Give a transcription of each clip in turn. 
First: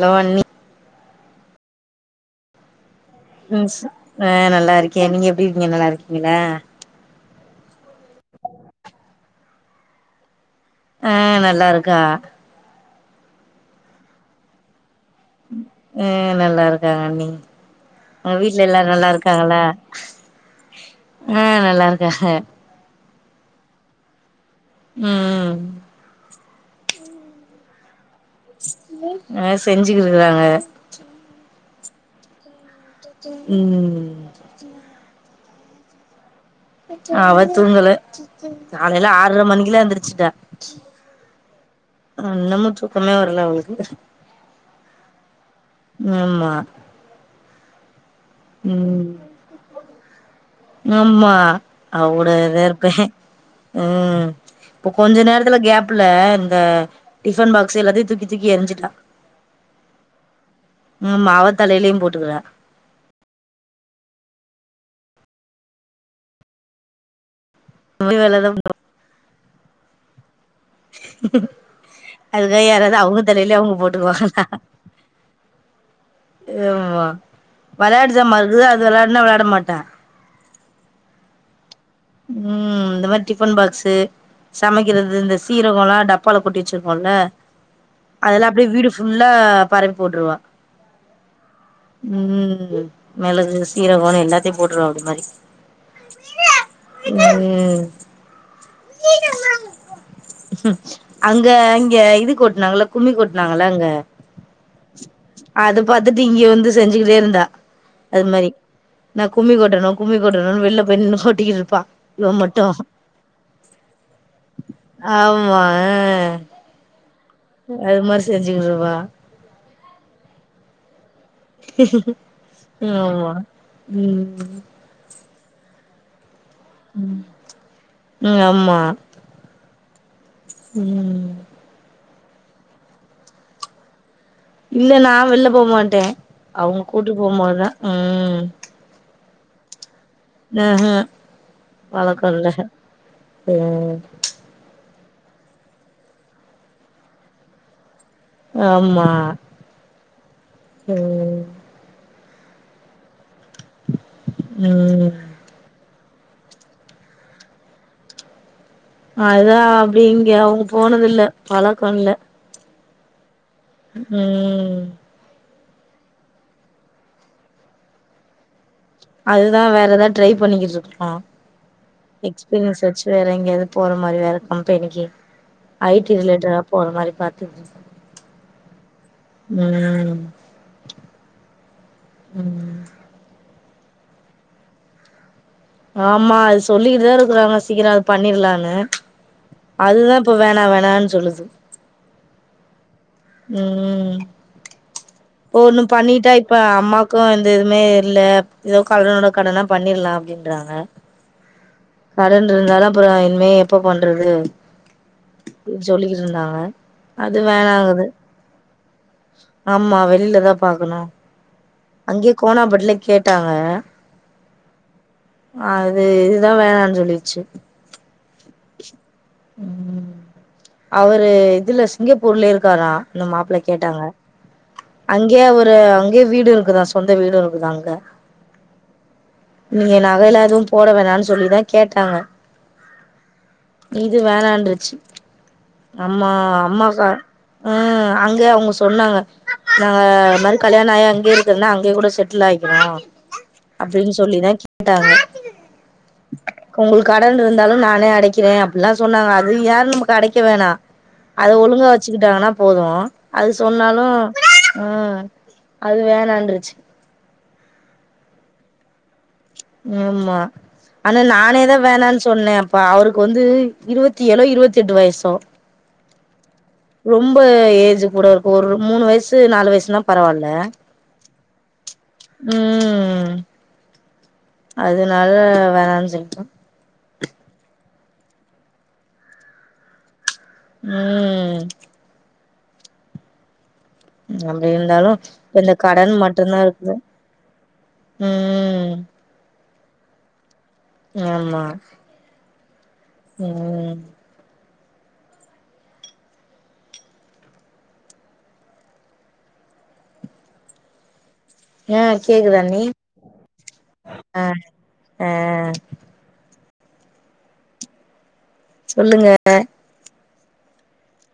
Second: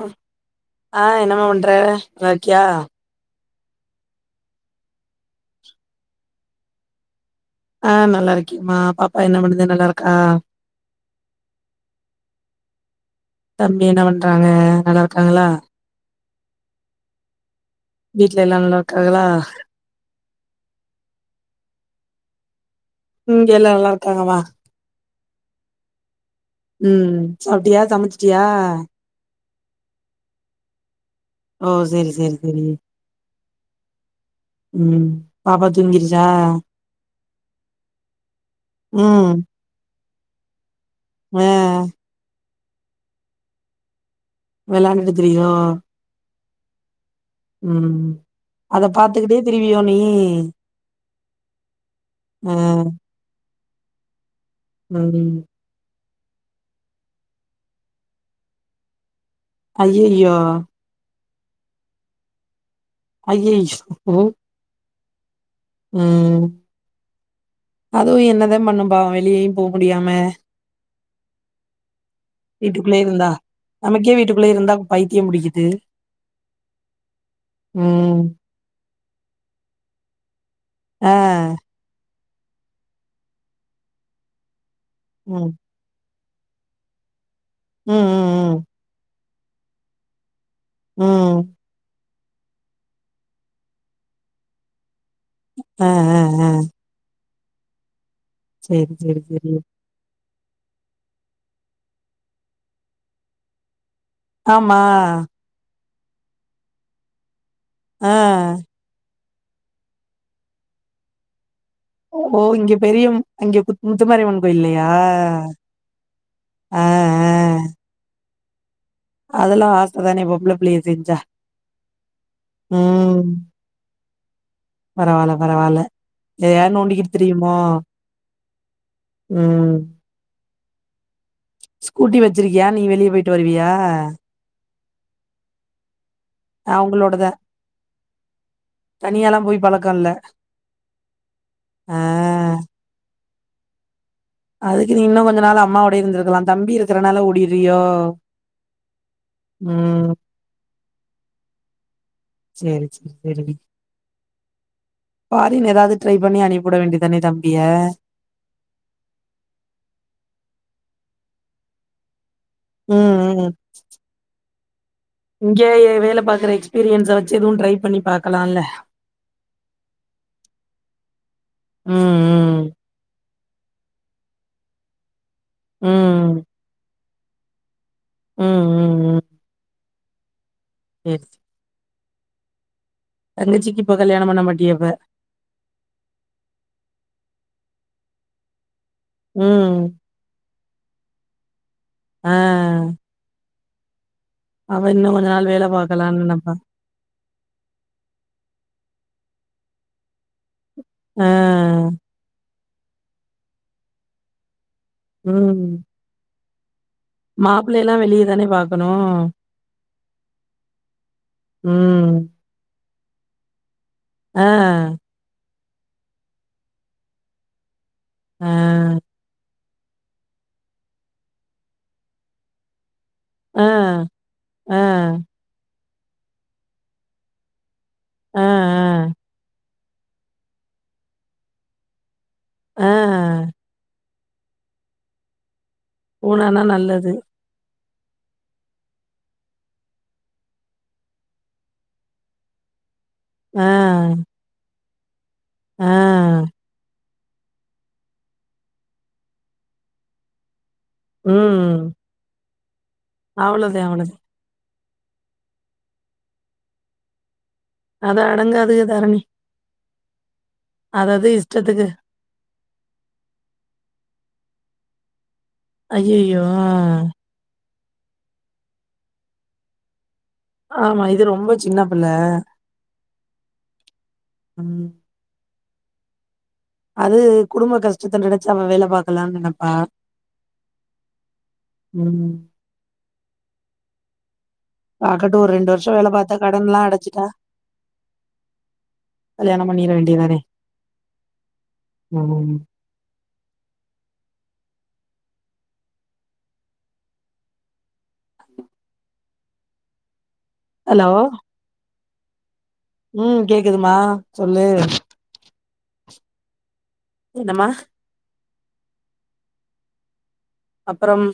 Low அண்ணி அஹ் என்னமா பண்ற நல்லாருக்கியா ம் அஹ் நல்லாருக்கே நீங்க எப்டி இருக்கீங்க நல்லாருக்கீங்களா அஹ் நல்லா இருக்கேம்மா பாப்பா என்ன பண்ணுது நல்லாருக்கா அஹ் நல்லாருக்கா தம்பி என்ன பண்றாங்க நல்லாருக் க்காங்களா ம் நல்லாருக்காங்க அண்ணி உங்க வீட்ல எல்லா வீட்டுல நல்லா எல்லாரு இருக்காங்களா? நல்லாருக்காங்களா அஹ் நல்லாருக்காஹ இங்க எல்லா நல்லாருக்காங்கமா ம் ம் ம் சாப்ட்டியா சமச்சி சியா அஹ் செஞ்சிகிட்ருக்குறாங்க ஓ சேரி சேரி சேரி ம் ம் பாப்பா தூங்கிறிச்சா அவ தூங்கல காலையில ம் ஆற்ர மணிக்குல எந்திரிச்சிட்டா ஆ அஹ் நமக் தூக்கமே வர்ல அவளுக்கு வெளாண்டுட்டு திரியு ஆமா ம் அத ம் பாத்துக்கிட்டே திரிவியோ நீ ஆமா ஆ அவுகூடயேதாருப்பே ம் இப்ப கொஞ்சோ ம் நேரத்துல கேப் ப்புல இந்த டிஃபன் பாக்ஸ்ஸ எல்லாத்தையு தூக்கி தூக்கி எரிஞ்சிட்டா அய்ய‌யோ ஆமா அவ தலையிலயு போட்டுக்குறா அய்யய்யோ ம் அதுவு என்னதா பண்ணு பாவோ வெளியயு போ முடியாம அதுக்காக யாராவது வீட்டுக்குள்ளே அவுங்க இருந்தா தலையிலயே அவுங்க நமக்கே போட்டுக்குவாங்கலா வீட்டுக்குள்ளே இருந்தா பைத்தியம் புடிக்குது அமா வெளாட்டு ம் ஜாமாருக்குல அது வெளாட்னா வெளாட மாட்டா அஹ் ம் இந்த மாரி டிஃபன் பாக்ஸு சமைக்கிறது இந்த ம் சீரகோலா டப் பால கொட்டி வச்சிருக்கோல ம் அதெல்லாம் ம் அப்டியே வீடு ஃபுல் ல்லா பரவி போட்டுருவா உம் உம் மிளகு சீரகோ எல்லாத்தையு போட்டுருவா அந்த மாரி அ அ அ அ உம் சேரி சேரி சேரி ம் அங்க அங்கே இது கொட்டுனாங்கல்ல‌ கும்மி கொட்டுனாங்கள அங்க ஆமா அத பாத்துட்டு இங்க வந்து செஞ்சுக்கின்னே இருந்தா அ அது மாரி நா கும்மி கொட்டணு கும்மி கொட்டணுனு வெளிய போய் நின்னு கொட்டினு ஓ இங்க பெரிய அங்கே முத்து மாரியம்மன் கோயில்லையா ஆமா அ அது மாரி செஞ்சுகிட்ருபா அதெல்லா ஆ அதானே பொம்பள புள்ளிங்க செஞ்சா ம் ஆமா உம் பரவால எதயா நோண்டிக்கிட்டு திரியுமோ ம் உம் உம் கூட்டி வெச்சிருக்கியா நீ வெளிய போயிட்டு வருவியா இல்ல நா வெள்ல போ மாட்டேன் அவுங்க கூட்டி ‌ அவங்களோடதா போம்போதுதா உம் தனியாலா போய் பழக்கோ இல்ல ம்ஹு பழக்கோ இல்ல ஆ உம் ப்ச் அதுக்கு நீ இன்னு கொஞ்ச நாள அம்மாவோடே இருந்திருக்கலா தம்பி இருக்கிறனால ஓடிறியோ ஆமா ம் உம் செரி சொரி செரி ம் ஃபாரின் எதாவது ட்ரை பண்ணி அனுப்பிவிட வேண்டியதுதானே தம்பிய அதா அப்படி இங்கே அவுங்க போனதில்ல பழக்கோ இல்ல உம் உம் ம் இங்கயே வேல பாக்ற எக்ஸ்பீரியன்ஸ வச்சு எதுவூ ட்ரை பண்ணி பாக்கலால்ல அதுதா வேறதா ட்ரை பண்ணிக்கிட்ருக்கோ ம் எக்ஸ்பீரியன்ஸ் வச்சு வேறெங் ங்கியாது போற மாரி வேற கம்பெனிக்கு ம் ஐ டி ம் ரிலேட்டடா போற மாரி பாத்துட்ருக்கே ம் ம் ம் ம் ம் சேரி சேரி ம் தங்கச்சிக்கு இப்ப கல்யாணோ பண்ண மாட்டியப்ப ஆமா அது சொல்லிக்கிட்டுதா இருக்கறாங்க சீக்கிரோ அது பண்ணிர்லானு ம் அதுதா இப்போ வேணா வே ணான் சொல்லுது ஆ ம் அவ இன்னு கொஞ்ச நாள் போ வேல ஒன்னு பாக்கலான்னு பண்ணிட்டா நெனப்பா இப்ப அம்மாக்கூ எந்த இதூமே இல்ல ஏதோ கடனோட கடன்னா பண்ணிட்லா அப்டின்றாங்க ஆ கடன் இருந்தாலூ அப்றோ இனிமே எப்ப பண்றது ம் இப் சொல்லிக்கிட்ருந்தாங்க [inaudible] அது மாப்பிள்ளையெல்லா வேணாங்குது வெளிய தானே பாக்கணு ஆமா வெளில தா பாக்கணூ ம் அங்கயே கோணாபேட்ல கேட்டாங்க ஆ அது இதுதா வேணான் சொல்லிச்சு ஆ ம் அவரு இதுல சிங்கப்பூர்லே இருக்காரா இந்த மாப்ளே ஆ கேட்டாங்க ஆ அங்கியே அவரு அங்கியே வீடூ இருக்குதா சொந்த வீடூ இருக்குதா அங்க ஆ ஆ நீங்க நகலா எதுவூ போட வேணான் சொல்லி தா கேட்டாங்க ஆ இது வேணான்ட்ருச்சு அமா ஊணானா அம்மாக்க நல்லது. உ அங்க அவுங்க சொன்னாங்க நாங்க மறு கல்யாணோ ஆயி அங்கியே இருக்கதுனா அங்கேய கூட செட்டில் ஆயிக்றோ ஆ, அப்டின் சொல்லி தாக் ந்தாங்க ஆ, கோய்லுக் கடன் இருந்தாலு நானே அடைக்கிற அப்டியெல்லா சொன்னாங்க அது யாரு நமக்கு அடைக் க்க வேணா அது ஒழுங்கா ம். வச்சுக்கிட்டான்னா போது அது அவ்வளோதான், சொன்னாலு அவ்வளோதான். அஹ் அது வேணான்டுருச்சி அது அடங்காதுங் தாரணி ஹம்மா அது அனா அது நானேதா இஷ்டத்துக்கு. வேணான்னு சொன்னே அப்ப அவருக்கு வந்து இருவத்தி ஏழோ இருவத்தி எட்டு வயசோ ஐயையோ ரொம்ப ஏ கூட இருக்கு ஒரு மூணு வயசு நாலு வயசுனா ஆமா இது ரொம்ப ன்னாப் உஹம் ம். அதனால வேணா சொல்ட்டோ அது குடும்ப கஷ்டத்த நெனச்சு அவ வேல பாக்கலா நினைப்பா அஹ் அப்டி இருந்தாலு பாக்கட்டும் ஒரு இந்த வருஷம் வேல கடன் பாத்தா மட்டு தான் கடன்லாம் இருக்குது அடச்சுட்டா, உம் கல்யாணம் பண்ணிற வேண்டியதானே யாமா ஹும் ஹலோ எ கேக்குதா உம் கேக்குதுமா சொல்லு ஆ என்னம்மா சொல்லுங்க அப்புறோம்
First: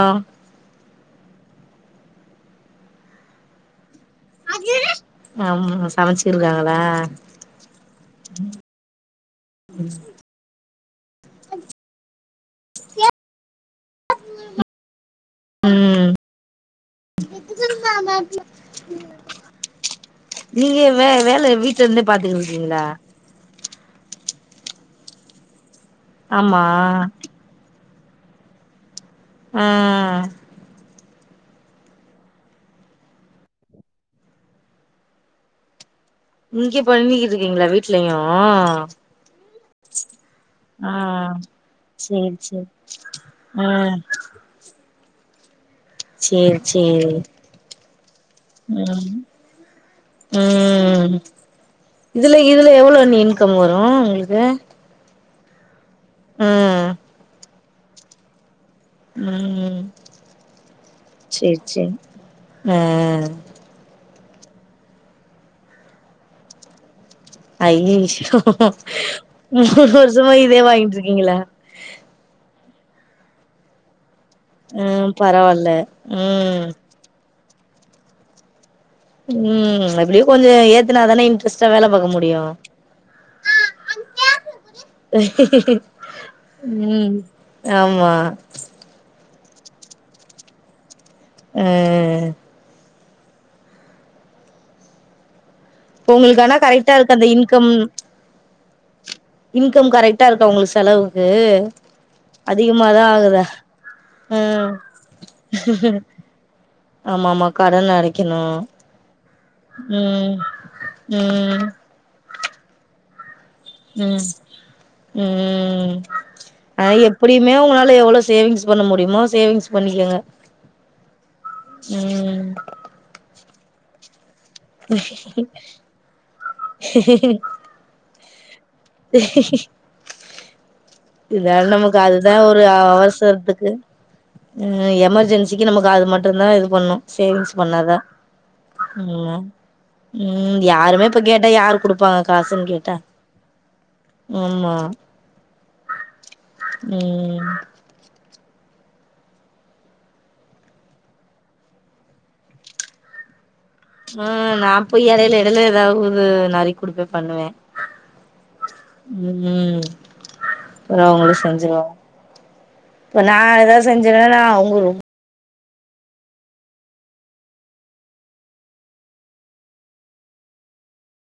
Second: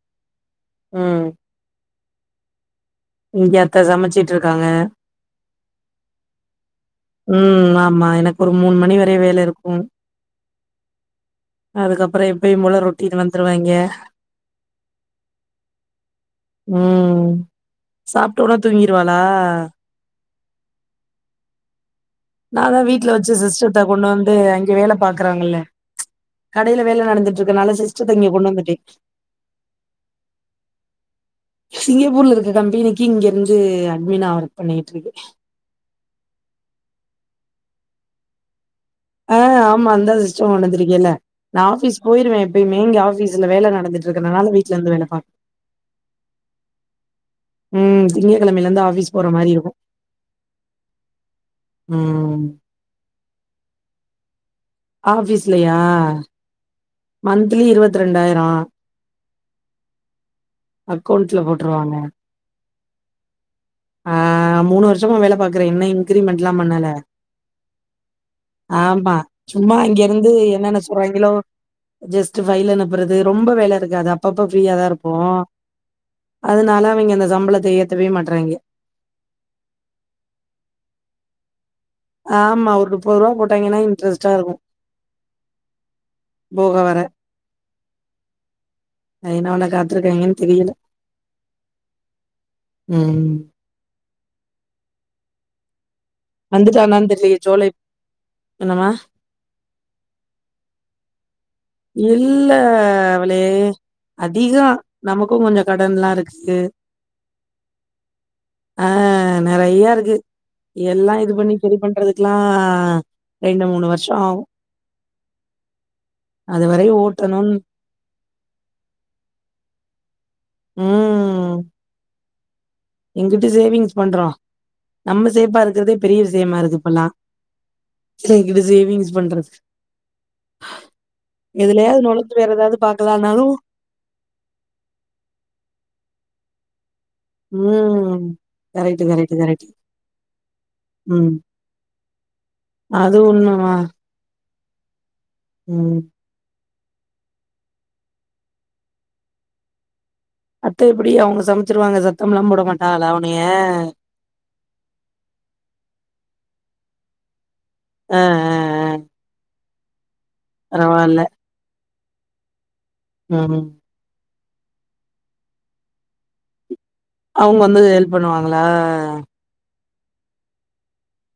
ஆ உம் இங்கயா ஆத்த சமச் ஆம் சமச்சிருக்காங்களா உம் ஆமா எனக்கு ஒரு மூணு மணி வரையு வேல இருக்கு அதுகப் அப்புறோ எப்பயு போல ரொட்டிட்டு வந்துருவாங்க ம் உம் சாப்ட்டோன தூங்கிருவாளா நீங்க வே வேல வீட் நாதா வீட்ல வெச்சு சிஸ்டத்த கொண்டு வந் து அங்கெ வேல பாக்குறாங்கள்ளே ச் ஆமா கடையில வேல நடந்துட்டு இருக்கனால சிஸ் டத்த இங்கே கொண்டு வந்துட்டே ஆ சிங்கப்பூர்ல இருக்க கம்பெனிக்கு இங்க இருந்து அட்மினா ஒர்க் பண்ணிக்ட்டுருக்கே இங்கே பண்ணிகிட்டு இருக்கீங்களா வீட்லயு ஆ ஆமா இந்தா சிஸ்டம் ஆ கொண்டுவந்திருக்கியல்ல நா ஆஃபீஸ் சேரி போயிருவே சேரி எப்பயுமே இங்க ஆஃபீஸ்ல ஆ வேல நடந்துட்டு இருக்குறதுனால வீட்டுல இருந்து வேலைப்பாக் சேரி சே ம். திங்கட்கிழமையில இருந்து உம் ஆஃபீஸ் போற மாரி இருக்கும். உம் இதுல ம். இதுல எவ்ளோ அண்ணி இன்கம் வரு உங்ளுக்கு ஆஃபீஸ்லயா உம் மந்த்திலி இருவத் ரெண்டாயிரோ உம் அக்கவுண்ட்ல செரி சேரி போட்டுருவாங்க. ஆ ஆ மூணு வருஷமா வேல பாக்குற இன்ன இன்கிரிமென்ட்லா பண்ணல ஐயேயோ ஆமா. சும்மா மூணு இங்கேருந்து வருஷமா இதே வாங்கிட்டு இருக்கீங்களா ஜஸ்ட்டு ஃபைல் அனுப்புறது ரொம்ப வேல இருக்காது அப் ப்பப்ப ஃபிரீயாதா ம் இருப்போ பரவால்ல ம் அதனால அவிங்க அந்த சம்பளத் த ஏத்தவே மாட்றாய்ங்க உம் எப்படியோ கொஞ்சோ ஏத்துனாதான இன்ட்ரெஸ்ட் டா வேல பாக்க முடியு ஆமா. ஒரு ரூ. போட்டாய்ங்கன்னா இன்ட்ரெஸ்ட்டா இருக்கும். போக வர. உம் ஆமா அ என்ன பண்ண காத்திருக்காய்ங்கன் தெரியல அ அ அ உம் இப்ப உங்களுக்கு ஆனா கரெட்டா ருக்கு அந்த இன்கம் என்னமா இன்கம் கரெக்ட்டா ருக்கா உங்ளுக்கு செலவுக்கு இல்ல அதிகமாதா அவளே. ஆகுதா உம் அதிகம். நமக்கும் கொஞ்சம் கடன்லாம் இருக்கு. ஆமாமா கடன் அடைக்கணு உம் எல்லா இது பண்ணி சரி பண்றதுக்குலா ரெண்டு மூணு வர்ஷொ ஆகு உம் ஹ ஓட்டணுன் எப்படியுமே உங்களால எவ்ளவ் சேவிங்ஸ் பண்ண முடியுமோ சேவிங்ஸ் பண்ணிக்கங்க ம் உம் எங்கிட்டு சேவிங்ஸ் பண்றோ நம்ம சேஃப்பா இருக்கறதே பெரிய விஷயமாருக்கு இப்பல்லா செரி இத சேவிங்ஸ் பண்றது இதால நமக்கு எதுலயாவது அதுதா நொழஞ்சு வேற ஒரு ஏதாவது பாக்கலான்னாலும் அவசரத்துக்கு ம் எமர்ஜென்சிக்கு நமக்கு அது மட்டு னா இது பண்ணு சேவிங்ஸ் பண்ணாதா ம். கரெக்ட்டு, கரெக்ட்டு, உம் கரெக்ட்டு. உம் யாருமே இப்ப ம். கேட்டா யாரு குடுப்பாங்க காசுன் கேட்டா அது உண்மமா. ஆமா ம். உம் அத்த எப்பிடி அவுங்கள சமைச்சிருவாங்க சத்தம்லா போட மாட்டாங்லா உன்னைய ஆ நா போய் எடையில எடையில ஏதாவது நறுக்கி குடுப்பே பண்ணுவே அ, அ, அ. உம் அது பரவால்ல. அவுங்களே செஞ்சுருவோ இப்ப நா ம். ஏதா செஞ்சன்னா நா அவுங்க ரொம் அவுங்க வந்து ஹெல்ப் பண்ணுவாங்களா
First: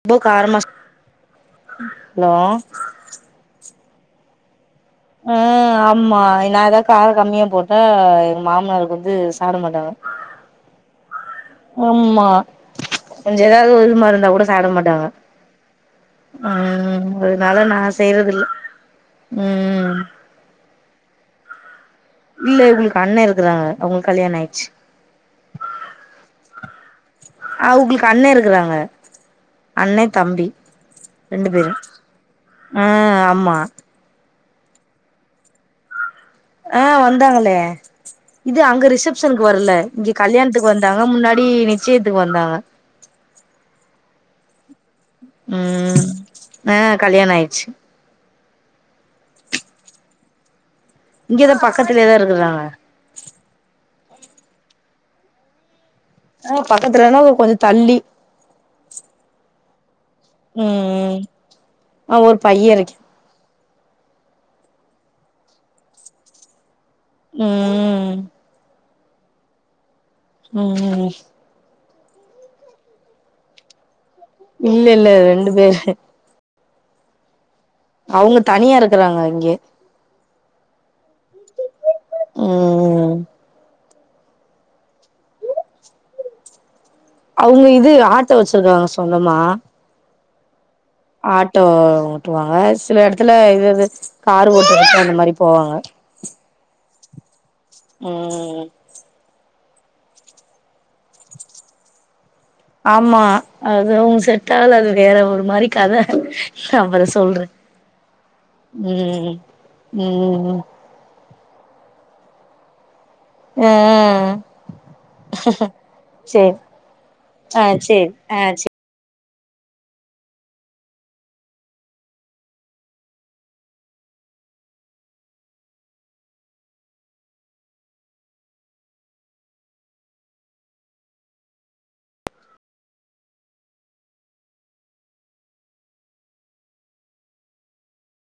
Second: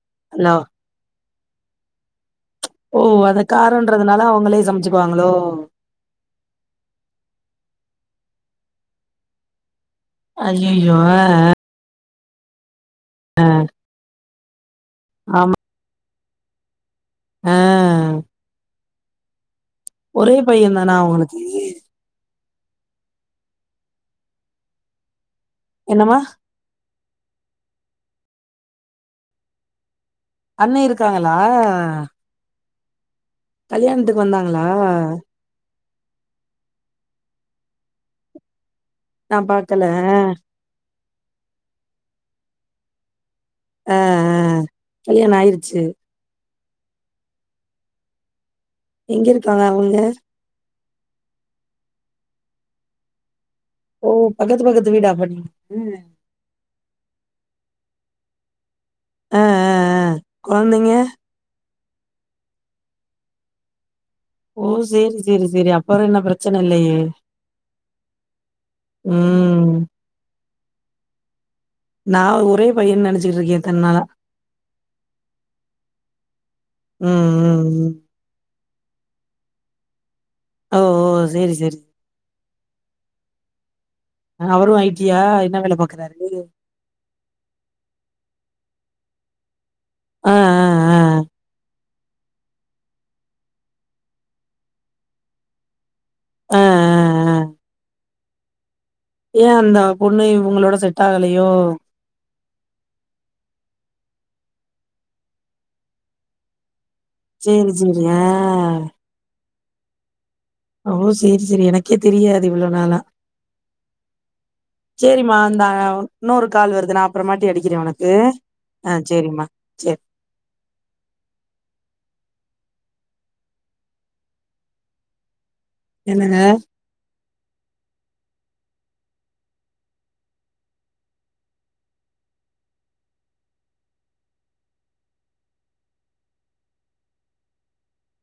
ரொம்ப இல்ல காரமா ச ஹலோ ன்றதுனால அவுங்களே சமைச் ஆஹ் ஆமா நா ஏதா காரோ கம்மியா போட்டா எங்க மாமனாருக்கு வந்து சாப்ட மாட்டாங்க அய்யய்யோ ஆமா கொஞ்சோ ஏதாவது [unintelligible] மாருந்தா கூட சாப்டமாட் டாங்க ஆமா. உம் அ அதனால நா செய்யறதில்ல உம் ஒரே பையன் தானா அவங்களுக்கு? இல்ல இவுங்களுக்கு அண்ண இருக்குறாங்க அவுங்களுக்கு கல்யாணோ ஆயிச்சு என்னம்மா ஆஹ் அவுங்களுக்கு அண்ண இருக்கறாங்க அண்ண அண்ண இருக்காங்களா உம் கல்யாணத்துக்கு வந்தாங் களா ஆஹ் வந்தாங்களே இது அங்க இருக் நா ரிசப்ஷனுக்கு வரல பாக்கல இங்க கல்யணத்துக்கு வந்தாங் றோம் முன்னாடி நிச்சயத்துக்கு வந்தாங்க ஆஹ் ஆஹ் கல்யாணோ ஆயிருச்சு ஆஹ் கல்யாண ஆயிடுச்சு எங்க இருக்காங்க அவங்க இங்கதா பக்கத்திலயேதா இருக்குறாங்க ஓ பக்கத்து பக்கத்தண வீடா அப்ப நீனு ஆஹ் பக்கத்துலனா கொஞ்சோ தள்ளி ஆஹ் ஆஹ் ஆஹ் உம் உம் ஆஹ் ஒரு பையன் இருக்கு ஓ சேரி செரி செரி அப்பறோ என்ன பெரச்சன இல்லயே உம் உம் உம் உம் நா ஒரே பையன் நெனச்சிட்டு இருக்க இத்தன்னால இல்ல இல்ல ரெண்டு பேரு உம் உம் அவங்க தனியா இருக்கறாங்க இங்கே ஓ ஓ சேரி சேரி உம் உம் அவரு ஐ டி யா என்ன வேல பாக்குறாரு அவங்க இது ஆட்டோ வச்சிருக்காங்க சொந்தமா ஆஹ் ஆஹ் ஆட்டோ ஓட்டுவாங்க சில இடத்துல ஏதாவது காரு ஓட்ட அந்த மாரி போவாங்க ஆஹ் உம் ஏன் அந்த பொண்ணு இவுங்களோட செட் ஆகலையோ ஆமா அது அவுங்க செட்டாகல அது வேற ஒரு மாரி கத நா அப்பற சொல்றே சேரி சேரி ஆஹ் உம் அவ்ளோ சி சேரி சேரி எனக்கே தெரியாது இவ்ளோ நாளா ஆ சேரிமா இந்தா இன்னொரு சேரி கால் வருது நான் அப்புறமாட்டி ஆ அடிக்கிறேன் உனக்கு சேரி ஆ சேரி ஆஹ் சேரிம்மா சேரி என்னங்க